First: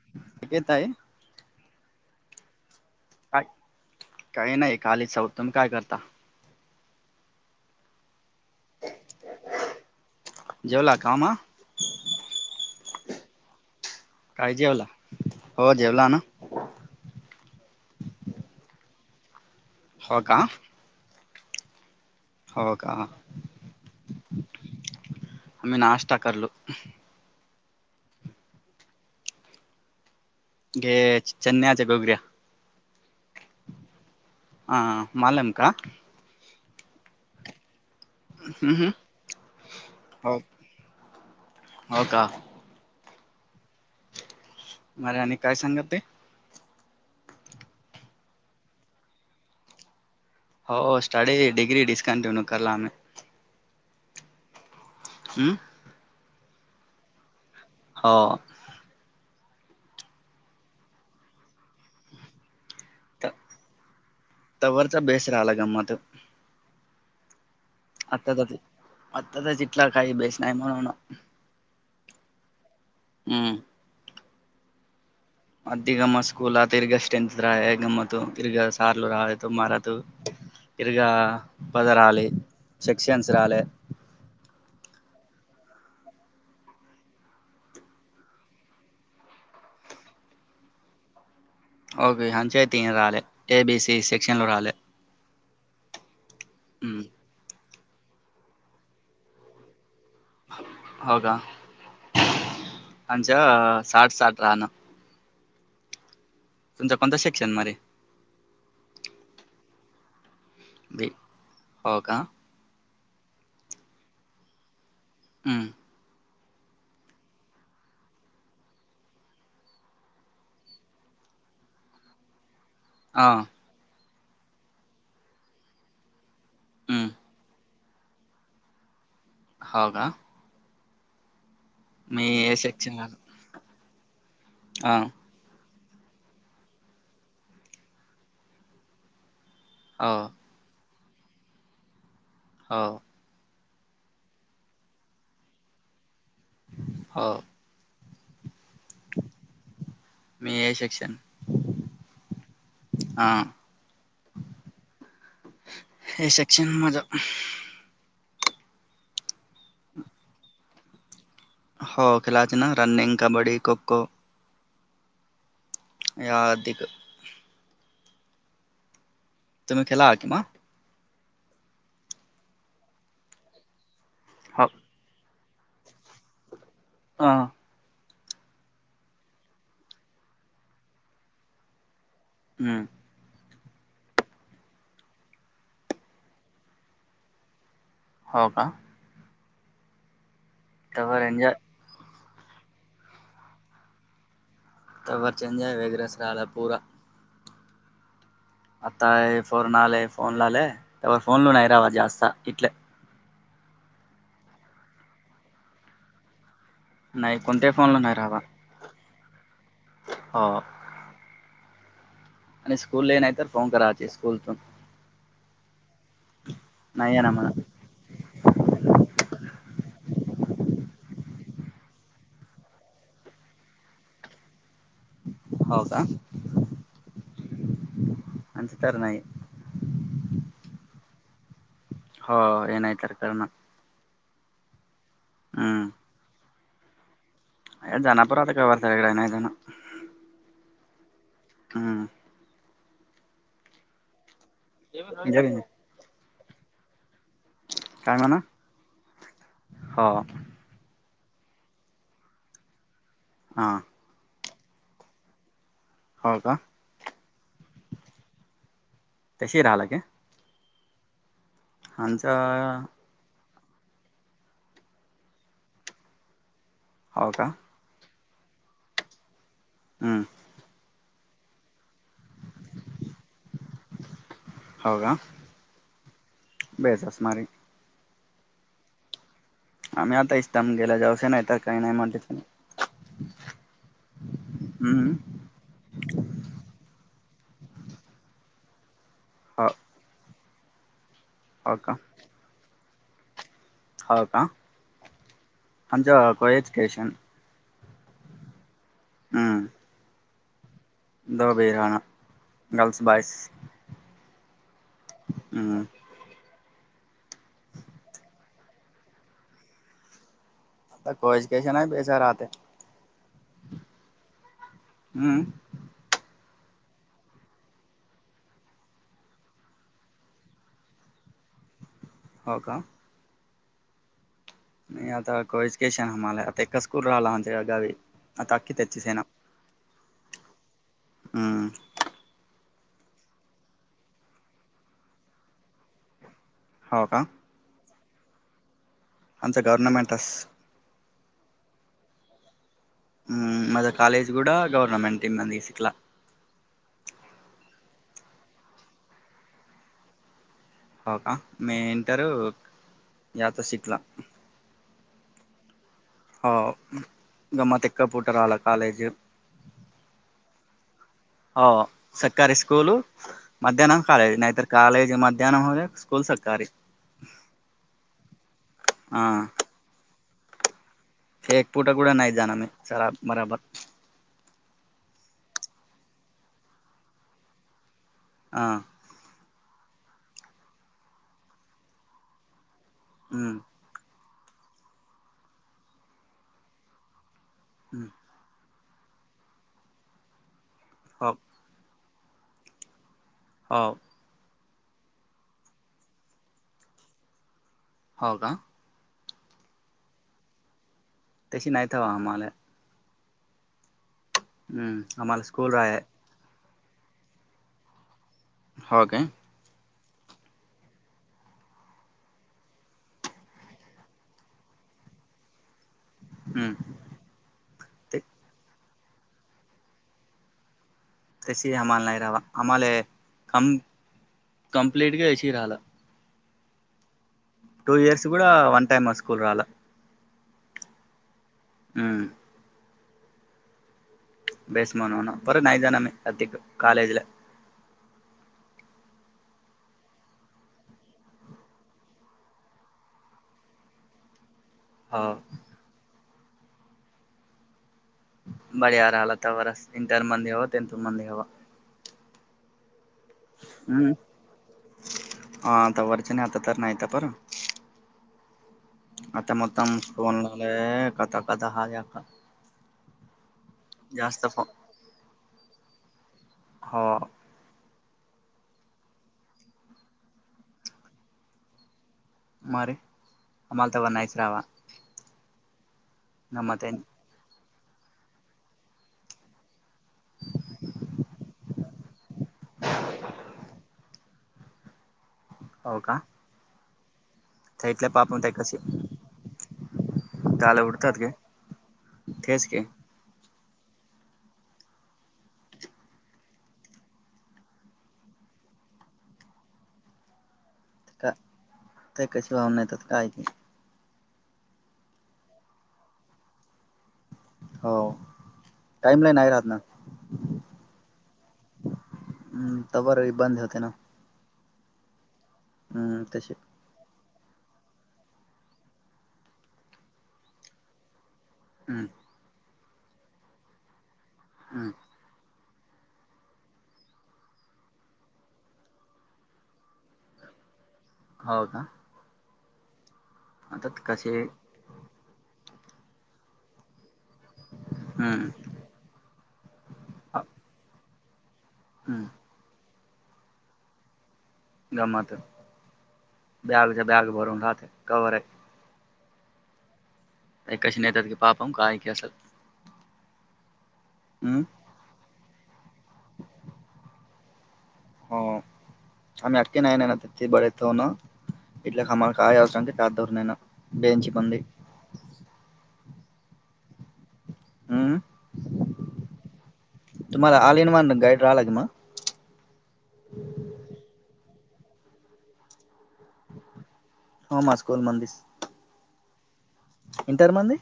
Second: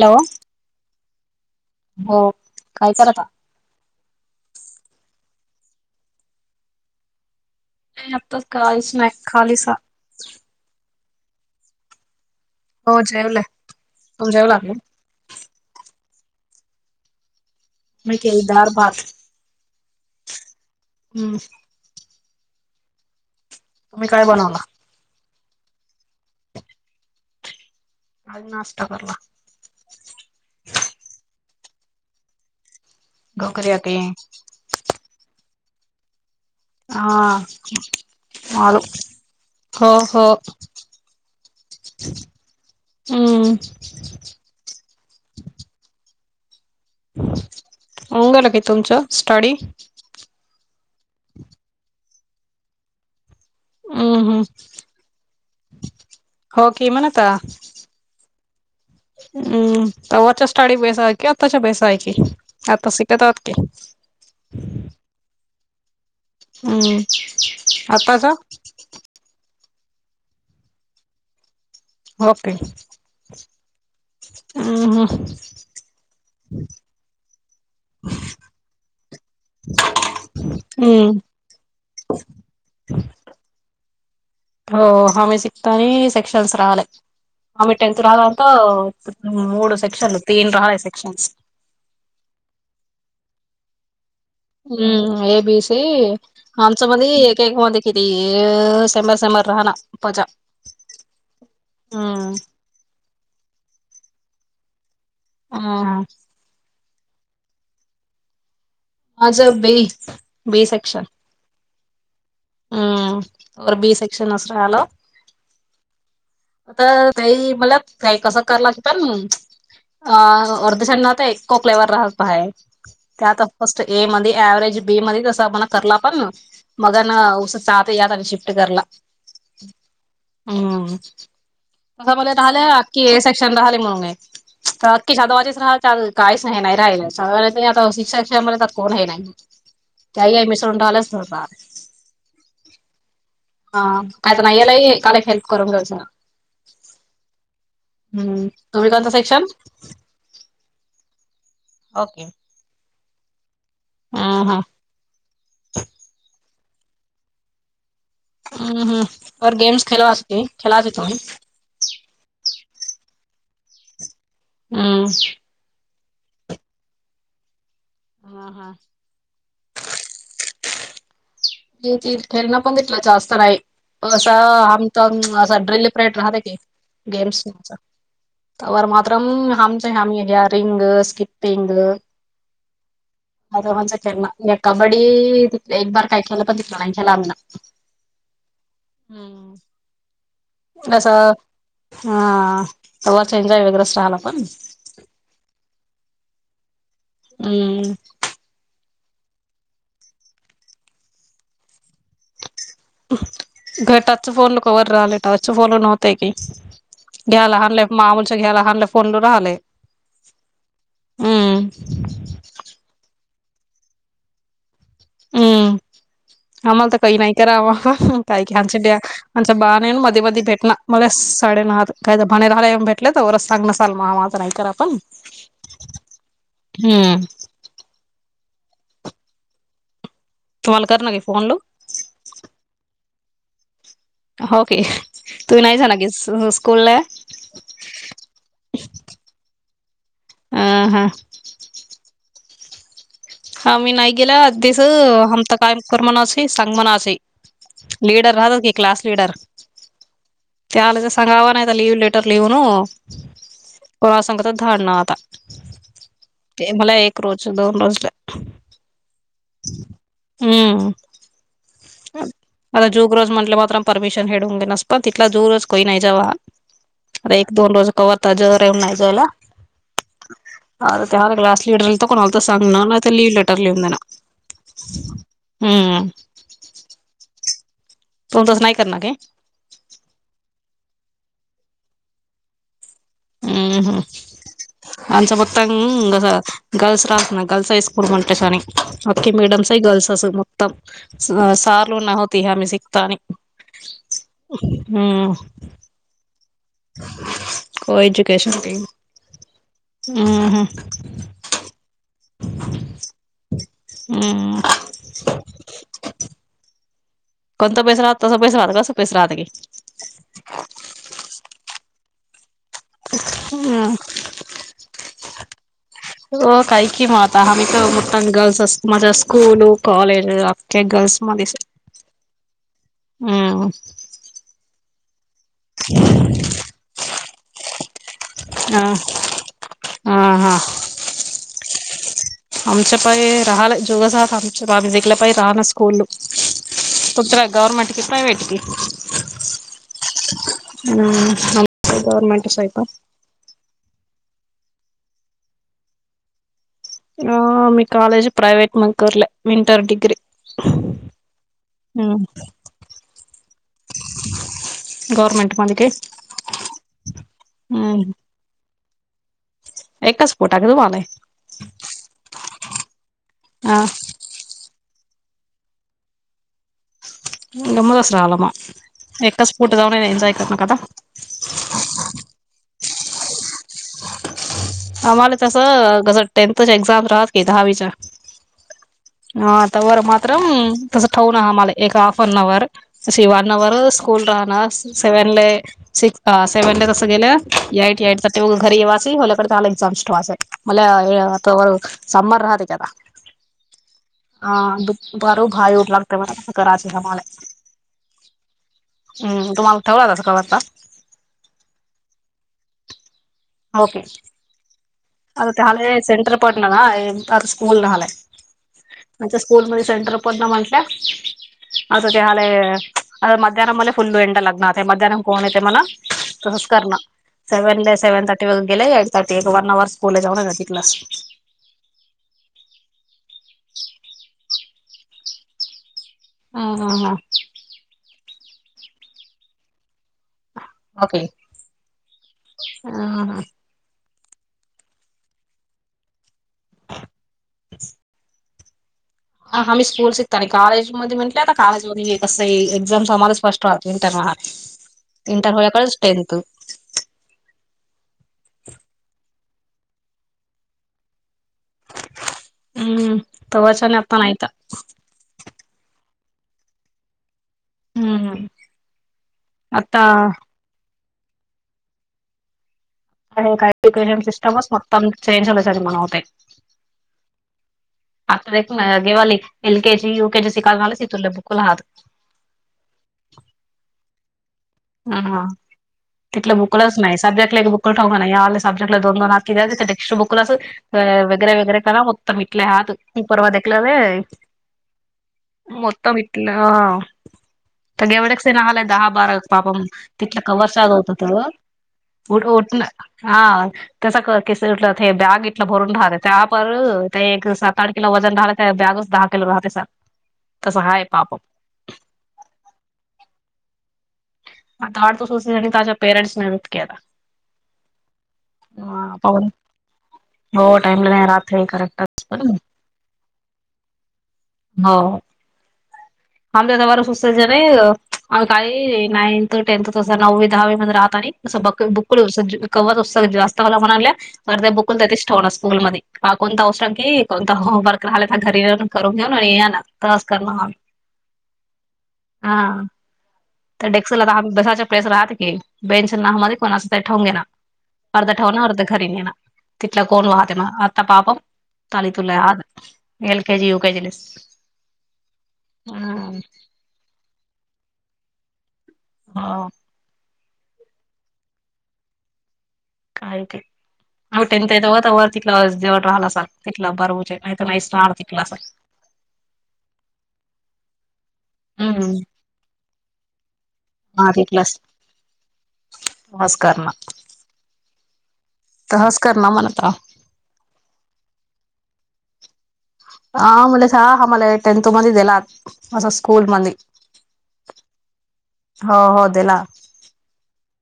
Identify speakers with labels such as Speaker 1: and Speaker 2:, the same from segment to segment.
Speaker 1: Hello
Speaker 2: येत आहे
Speaker 1: हो काय चालता.
Speaker 2: काही नाही खलीचहत तुम्ही काय करता
Speaker 1: नाही आता खच नाहीॅ खालीसा
Speaker 2: जेवला कामा
Speaker 1: हो जेवल.
Speaker 2: काय जेवला हो जेवला ना.
Speaker 1: म केलदार बाात.
Speaker 2: हो का.
Speaker 1: हम्म.
Speaker 2: हो का.
Speaker 1: तुम्ही काय बनवला?.
Speaker 2: आमही नाष्टा करलो.
Speaker 1: आज नाष्टा करला.
Speaker 2: घेच चेन्नच्या गोगऱ्या.
Speaker 1: घोकऱ्या ते.
Speaker 2: आ मालेम का.
Speaker 1: हा.
Speaker 2: हम्म
Speaker 1: मालो
Speaker 2: हम्म.
Speaker 1: हो हो.
Speaker 2: हो का
Speaker 1: हं.
Speaker 2: मर आणि काय सांगत ते.
Speaker 1: ंहोगल कि तुमचं स्टडी.
Speaker 2: हो स्टाडी डिग्री डिकंटिन्यू कला आमही.
Speaker 1: हम ह.
Speaker 2: हम.
Speaker 1: हो कि म्हणता.
Speaker 2: हो.
Speaker 1: हम् तवच्या स्टडी बेस कि आताच्या बेस आहेय की आता शिकत
Speaker 2: त
Speaker 1: आहात की.
Speaker 2: तवरचा बेस राहिला गमत.
Speaker 1: हम्
Speaker 2: आता तरच आता तरचितला काही बेस नाहीय म्हणून.
Speaker 1: ओके
Speaker 2: हम्म
Speaker 1: हम ह.
Speaker 2: मधदी गम स्कूल अतिर्ग अस टेनथ राय गमत तिर्ग सारल रा. तुमारत इिरग
Speaker 1: हम्म
Speaker 2: पगार आले सेक्षनस राले.
Speaker 1: हो ह म्ही शिकता आणि सेक्शनस राहिलेय. आम्मी टेनथ राह त मूड सेक्षन तीन रहहाय सेक्षन.
Speaker 2: ओके हंचे तीन रले ए बी सी.
Speaker 1: हम्म ए बी सी आमचं एक एक मध्ये. किती सेंबार सेंबार राहाहणार पजा.
Speaker 2: हो का अच्या साठ साठ राहणं.
Speaker 1: ह.
Speaker 2: तुम कोत सेशन मे.
Speaker 1: माजा बे बे
Speaker 2: बी
Speaker 1: सेक्शन.
Speaker 2: हो का.
Speaker 1: हम्म बी सक्शन अससर आलो.
Speaker 2: हम्म.
Speaker 1: आता तेई मला काही कसं कला क पण. अ अर्धश तर एकको फ्लेवर राहत बाहे.
Speaker 2: हा
Speaker 1: त्या आता फर्स्ट ए मध्ये एव्हरेज बी मध्ये तस मणा करला पण.
Speaker 2: हम्म,
Speaker 1: उसात या आणि शिफ्ट करला
Speaker 2: हो का
Speaker 1: हम म
Speaker 2: मी ए
Speaker 1: राहि
Speaker 2: सेक्शन
Speaker 1: अख्खी
Speaker 2: राहिलो
Speaker 1: ए सेक्शन राहिले म्हणून तर
Speaker 2: हा
Speaker 1: अक्खकी धवाजच राहा. काहीच नाही राहिलं आता शिक्षक शषमध्ये आता कोण हे नाही.
Speaker 2: हो
Speaker 1: त्याई मिसळून राहिलेच.
Speaker 2: हो
Speaker 1: हा काय तर नाही यालाही काला हेल्प करून घच ना
Speaker 2: हो
Speaker 1: हम्म तुम्ही कोणतं सेक्शन
Speaker 2: मी आ सेक्शन
Speaker 1: ओके
Speaker 2: हा
Speaker 1: हा हा
Speaker 2: एसेकशन माजत
Speaker 1: हम्म हम् और गेम्स खेळवा खेलाच तो
Speaker 2: हो खेलाच ना रनिंग कबड्डी खो खो
Speaker 1: हम
Speaker 2: या अधिक
Speaker 1: हा हा
Speaker 2: तुम्ही केला वाटतं
Speaker 1: त खेळना पण इला जास्ना आहे असं
Speaker 2: हो
Speaker 1: आमच असं ड्रिलिपरेट राहत की
Speaker 2: हा,
Speaker 1: गेम्स तवर मातम हम हम हिअ रिंग स्किप्टिंग
Speaker 2: हम्म
Speaker 1: अ णस केर्ना कबड्डी एक बार काही खलं पणच्या लाबला
Speaker 2: हो का
Speaker 1: हम्म कसं
Speaker 2: त्यावर एन्जॉय
Speaker 1: ह तला ंजय वगैरेच राहाला पण
Speaker 2: तवर चचेंजा वगैरेस रा आला पूरा
Speaker 1: हम्
Speaker 2: आता फोरन आले फोन ला आले त्या फोन ल नाही नाही रावा जास्त इटले
Speaker 1: का टच फोन ल कवरर रले टच फोन ल नवता क
Speaker 2: नाही
Speaker 1: घ्यायला
Speaker 2: कोणत्याही
Speaker 1: हलंय
Speaker 2: फोनला
Speaker 1: मामलच्या घ्यायला ह आणले फोनडू राहिलेय
Speaker 2: ह
Speaker 1: हम्
Speaker 2: आणि स्कूलला नाहीत तर फोन करायचे स्कूलतून
Speaker 1: हम्म आम्हाला तर काही
Speaker 2: आहे ना
Speaker 1: नाही
Speaker 2: म्हणा
Speaker 1: करावाग काय घचे द्या आमच्या बाने मध्ये मी भेटण म सडेनहात काय भाने राहाला भेटले तरच सांग न असल मग ह माझं नाही करा आपण
Speaker 2: हो का आणिच तर नाही
Speaker 1: तुम्हाला करणारी फोनो
Speaker 2: हो हे नाही तर कारण
Speaker 1: होके तु नाही जा न की स्कूल ला
Speaker 2: अ जनपुर आता का वारताडे नाही
Speaker 1: ह हा
Speaker 2: हम्
Speaker 1: हा मी नाही गेला आ दिस हमता
Speaker 2: जग
Speaker 1: कायम करर म्हणे सांग म्हण असे
Speaker 2: काय
Speaker 1: ललीडर
Speaker 2: म्हणा
Speaker 1: राहा त क क्लास ललीडर
Speaker 2: हो
Speaker 1: त्या आलं तर सांगावा नाही लिव्ह लेटर लिव्ह न
Speaker 2: हा
Speaker 1: कोणा सांगत धाडणं आता
Speaker 2: हो का
Speaker 1: ते मला एक रोज दोन रोज
Speaker 2: तशी राहिला का
Speaker 1: हम्म
Speaker 2: आमचं
Speaker 1: आता जुग रोज म्हटले मात्र परमिशन हेडू घे नस पण तिथला जुग रोज कोही नाही जावा
Speaker 2: हो
Speaker 1: अरे
Speaker 2: का
Speaker 1: एक दोन रोज कववरताज रा येऊन नाहीजवला
Speaker 2: हम
Speaker 1: आ ते क्ला लिडरल ता कोणालता सांग ना नाता ललीव्ह लेटर लिऊ देना
Speaker 2: हो का
Speaker 1: हम्म
Speaker 2: बेजस मारी
Speaker 1: तणण तसं नाही करणार का
Speaker 2: आम्ही आता इस्तामगेला जाऊश नाही तर काही नाही म्हट नाही
Speaker 1: हम् ह
Speaker 2: हम्म
Speaker 1: आचा प म गर्ल्स रासना गर्ल्स है स्कूड म्हणटे स आणि की
Speaker 2: हो
Speaker 1: मॅडमस गर्ल्सस मुक्दम
Speaker 2: हो का
Speaker 1: सारलो ना होती ह हमही सिखता नाही
Speaker 2: होा का अज कोज स्टेशन
Speaker 1: को एजुकेशन
Speaker 2: हम्म
Speaker 1: ह
Speaker 2: दो बरणा गर्ल्स बॉयस
Speaker 1: कोणता पैसा राहत तस पैसा राहता कस पैसा राहात की
Speaker 2: कोच कसे ना बेच राहते
Speaker 1: हम
Speaker 2: हम्म
Speaker 1: हो काही की माता आम्ही तर मुठ गर्ल्स असतो माझ्या स्कूल कॉलेज क गर्ल्स म दिस
Speaker 2: हो का
Speaker 1: हम्
Speaker 2: म आता को एजुकेशन आमला आता एका स्कूल रला म्हच अवी आता अक्की
Speaker 1: ह
Speaker 2: तेचे सना
Speaker 1: ह हा
Speaker 2: हम्
Speaker 1: अमचप राहले जोग शख आमविदिकल प राहणार स्कूल्
Speaker 2: हो का
Speaker 1: कुद्र गवर्नमेंट की प्रयवेट की
Speaker 2: आमचं गव्हर्नमेंटच
Speaker 1: हम गवर्मेंट साहप
Speaker 2: ह माझ्या कलेजी कड गवर्नमेंट इ मंद शिकला
Speaker 1: ह मी कलेजी प्रैवट मकूर्ले मिटर डिग्री
Speaker 2: हो का मी इटर याता शटला
Speaker 1: गवरनमेंट माध्ये का
Speaker 2: हो ग म तेका पोट रा कॉलेज
Speaker 1: एका स्पोर्टा कवाॉल आहे
Speaker 2: हो सरकारी स्कूल
Speaker 1: हा
Speaker 2: मध्यान कालेज नाहीतर कलेज मध्याह्म हो्या स्कूल सकाी
Speaker 1: गमद असरा आलामा एका स्पूट दव एजाय करणार कदा
Speaker 2: हे एक फोटा गुडं नाही जाणार मी सरा बराबर
Speaker 1: आम्हाला तसस टेंथच्या एक्झाम राहात की दहावीच्या
Speaker 2: हां
Speaker 1: हतावर मात्र तस ठेवूनमला एक हाफ एन आवर अशी वन
Speaker 2: हम्म
Speaker 1: अवर स्कूल राहणार सेव्हन सिक्स सेव्हन ला कसं गेलं याईट
Speaker 2: हम्म
Speaker 1: याईट तर तेग घरी येवाचंलल्याकडेंला एकक् जामस्ट्वास आहे मला
Speaker 2: हो
Speaker 1: अताळ समर राहते कता
Speaker 2: हो
Speaker 1: अ दुपर भई उठ लागते म कराची हमा
Speaker 2: हो का.
Speaker 1: हम् तुम्हाला ठेवलाच कळतला.
Speaker 2: तशी नाहीतवा आम्हाला
Speaker 1: के
Speaker 2: हम्म आम्हाला स्कूल आहे
Speaker 1: ह सेंटर पटणारला स्कूल ना.
Speaker 2: हो काय
Speaker 1: स्कूलमध्ये सेंटर पण न म्हटल्या. आता ते हले मध्याह्ह मला फुल्ल एंडा लग्न होत मध्यानन कोण येते मला.
Speaker 2: हम्म
Speaker 1: तमस्करण सेवन
Speaker 2: ते
Speaker 1: सेवन. गेले एक टी एक वन आवर स्कूल जाऊ क्लास.
Speaker 2: तशी आम्हाला नाही रावा आम्हाला कम कंप्लीट ग ए राहिलं.
Speaker 1: ह हा हां.
Speaker 2: टू इयर्स कड वन टाईम स्कूल रला.
Speaker 1: ओके.
Speaker 2: हम्म.
Speaker 1: ह हा.
Speaker 2: बस म्हनण आपरा नैदाानमे अतिक कालेजला.
Speaker 1: [unintelligible] हा हम्ही स्कूल शिकताना कॉलेज मध्ये म्हटले आता कॉज मध्ये कस एक्झाम आम्हाला स्पष्ट. इंटर म
Speaker 2: हो
Speaker 1: इंटर होल्याकडेच टेनथ.
Speaker 2: बड्या हर हलात हवर रस इंटर मंदी हवा टनथ मंदी हवा.
Speaker 1: हम्म तवासन
Speaker 2: हम्म
Speaker 1: असताान आयता.
Speaker 2: हा आता वरचने आता तर नाहीता पर. [unintelligible] आता मता फोन लालाय कथ कथ हा का.
Speaker 1: हे काय एज्युकेशन
Speaker 2: फो
Speaker 1: सिस्टमच मक्त चेंजल्यायच मणा होते.
Speaker 2: हो.
Speaker 1: आता गेवाली L K G U K G शिका झालाच तुर बुकला हहात.
Speaker 2: मर आम्हाला तवरर न नाहीच रावा.
Speaker 1: हा हा तलं
Speaker 2: आहे.
Speaker 1: मोकळच नाही. सबजेट एक बुक ठव नाही या सजक्ट दो हकी टक्स्ट बुक्ला असं. अ वगैरे वगरे करा. मिटले हात परवा देखला र
Speaker 2: हो
Speaker 1: मत.
Speaker 2: का
Speaker 1: हा
Speaker 2: त्या
Speaker 1: तर
Speaker 2: इथल्या
Speaker 1: ग
Speaker 2: पापून
Speaker 1: एवढ्याच
Speaker 2: त्या
Speaker 1: ना
Speaker 2: कशी
Speaker 1: हलाय दहा बारा. [unintelligible] स
Speaker 2: त्याला उडतात गे तेच गे
Speaker 1: ते बॅग इंला बरंड आहे त्यापर. ते एक सात आठ किलो वजन राहलं तर बॅगच दहा किलो राहते तसं आहे.
Speaker 2: का ते कशी भाव नाहीेतात कायजी.
Speaker 1: आड तू सोच ताज्या पेरेट् मपता.
Speaker 2: हो टाइमला
Speaker 1: पवन
Speaker 2: नाही राहत ना.
Speaker 1: हो टाइम नाही राहत. [unintelligible]
Speaker 2: तवर बंद होते ना
Speaker 1: हो
Speaker 2: तसे
Speaker 1: लं बरं सुस्यच नाही काही. नाइन थ टेंथ तसं नववी दहावी मध्ये राहत नाही तसं बक्कळ ब बुकड कव्हर जास्त म्हणाल्या तर ते बुक च देतीस. थोड स्कूल मध्ये आ कोणता औषर की कोणत होमवर्क राहिला तर घरी येऊ करून घेऊन आणि येणार. टास्क करणार
Speaker 2: हो का
Speaker 1: हां. त्या
Speaker 2: आता
Speaker 1: डेक्स ला
Speaker 2: कसे
Speaker 1: बेसायच्या पेस राहात की बेंच ना म कोणास तर ठावून घे ना. अर्ध ठेवण अर्ध घरी नेणार तिथला कोण वाहते
Speaker 2: हम्म
Speaker 1: मग आता पाप. ताली तुला या एल केेजी यु केेजी लस.
Speaker 2: गमात बॅगच्या बॅग भरून राहात कवर आहे.
Speaker 1: हा.
Speaker 2: एक कच नताी पापम काय की असल.
Speaker 1: काय टे त तिथलं जवळ राहिला अस सर तिथलं बरबूज नाही नाहीच राणार तिथलं असल
Speaker 2: आणि अटके नाही नाही ना ते बरे तो ना.
Speaker 1: हम्म
Speaker 2: [unintelligible]
Speaker 1: नमस्कार ना
Speaker 2: उम्म.
Speaker 1: तसंच करणार म्हणता.
Speaker 2: तुम्हाला आलीन मन गाड राहिला कि म
Speaker 1: आ म्हलासा हामला टेंथ मध्ये दिला असं स्कूल मधी.
Speaker 2: हो माजकोल मंदिस.
Speaker 1: हो हो देला.
Speaker 2: इंटर मंदे.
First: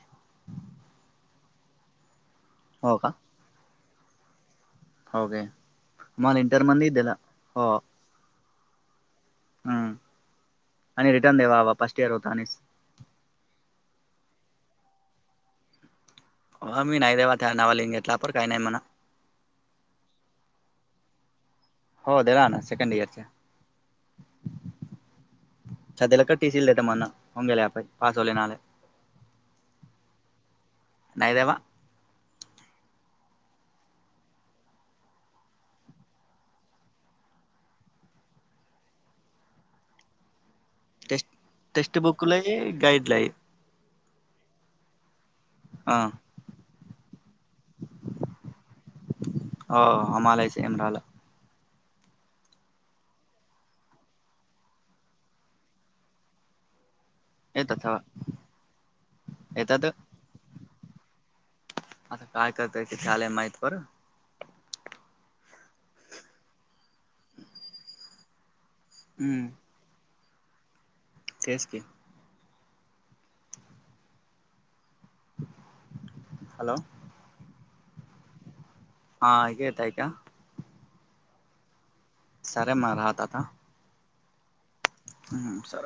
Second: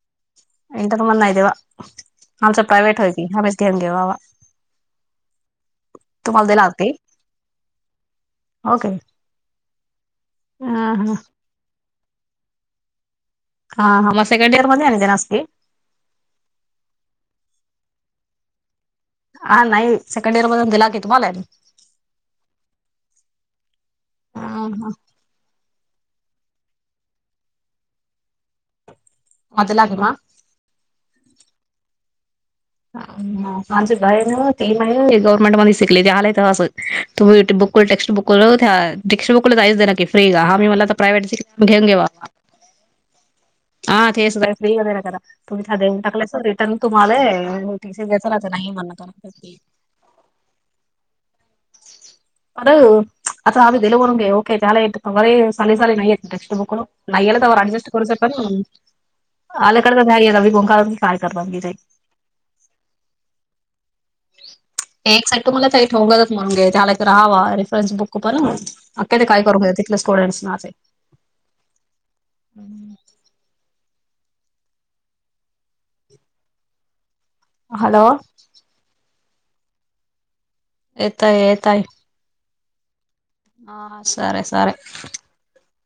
Speaker 1: इंटर्यू मण नाही देवा आमच
Speaker 2: हो
Speaker 1: प्रायव्हेट होय की आम्हीच घेऊन घेवावा.
Speaker 2: होगे मला इंटर मंदी दिला हो.
Speaker 1: ओके.
Speaker 2: हम्म
Speaker 1: हा
Speaker 2: आणि
Speaker 1: हा
Speaker 2: रिटर्न देवावा फस्ट इयर होता आणिस.
Speaker 1: हां हां म सेकंड इयर मध्ये आणि देणास की.
Speaker 2: हो मी नाही देवा त्या नावा लिंग घेतला पर काही नाही म्हणा.
Speaker 1: हां नाही सेकंड इयर मधून दिला की तुम्हाला?
Speaker 2: हो देणार ना सेकंड इयरच्या.
Speaker 1: हा हा
Speaker 2: सदेला का टी सील देत म्हण उंगल्या अपय पास होले नाले
Speaker 1: मदलागमा
Speaker 2: नाही देेवा.
Speaker 1: माझंय ते गव्हर्नमेंट मध्ये शिकले ते आलाय त असं. तुम् युट्यबुक टेक्सट बुक त्या टेक्स्ट बुकला जायच दे ना की फ्री ग हामी मला
Speaker 2: टेस्ट
Speaker 1: प्रायवेटशी घेऊन
Speaker 2: टेक्स्ट
Speaker 1: घेवा.
Speaker 2: बुकला गाईडला आहे
Speaker 1: हां तेच फ्री वगैरे क तुम्ही देऊन
Speaker 2: हां
Speaker 1: टाकलाय स रिटर्न तुम्हाला नाही म्हण करा
Speaker 2: हो हाम्हालाय सेम राहील.
Speaker 1: पर आता आम्ही दिलवरून घे ओके त्यालागरे साली साली नाही येत टेक्स्ट बुक नाहीयला तवर
Speaker 2: येतात
Speaker 1: ऍडजस्ट
Speaker 2: हवा
Speaker 1: करूच आपण.
Speaker 2: येतात
Speaker 1: आल्याकडता नाही कोंकार काय करगी
Speaker 2: आता काय करताय ते झाले माहीत पर
Speaker 1: एक सा तुम्हाला तही ठेवंगतच म्हणून घे त्याला तर रहावा रेफरन्स बुक पण. अखर ते काय करू घ देत तिले स्टुडंसना
Speaker 2: तेच की
Speaker 1: हम्म
Speaker 2: हॅलो
Speaker 1: हॅलो.
Speaker 2: हां येतय का?
Speaker 1: येतय येतय.
Speaker 2: सरे म राहताथ
Speaker 1: हा सर सर
Speaker 2: सर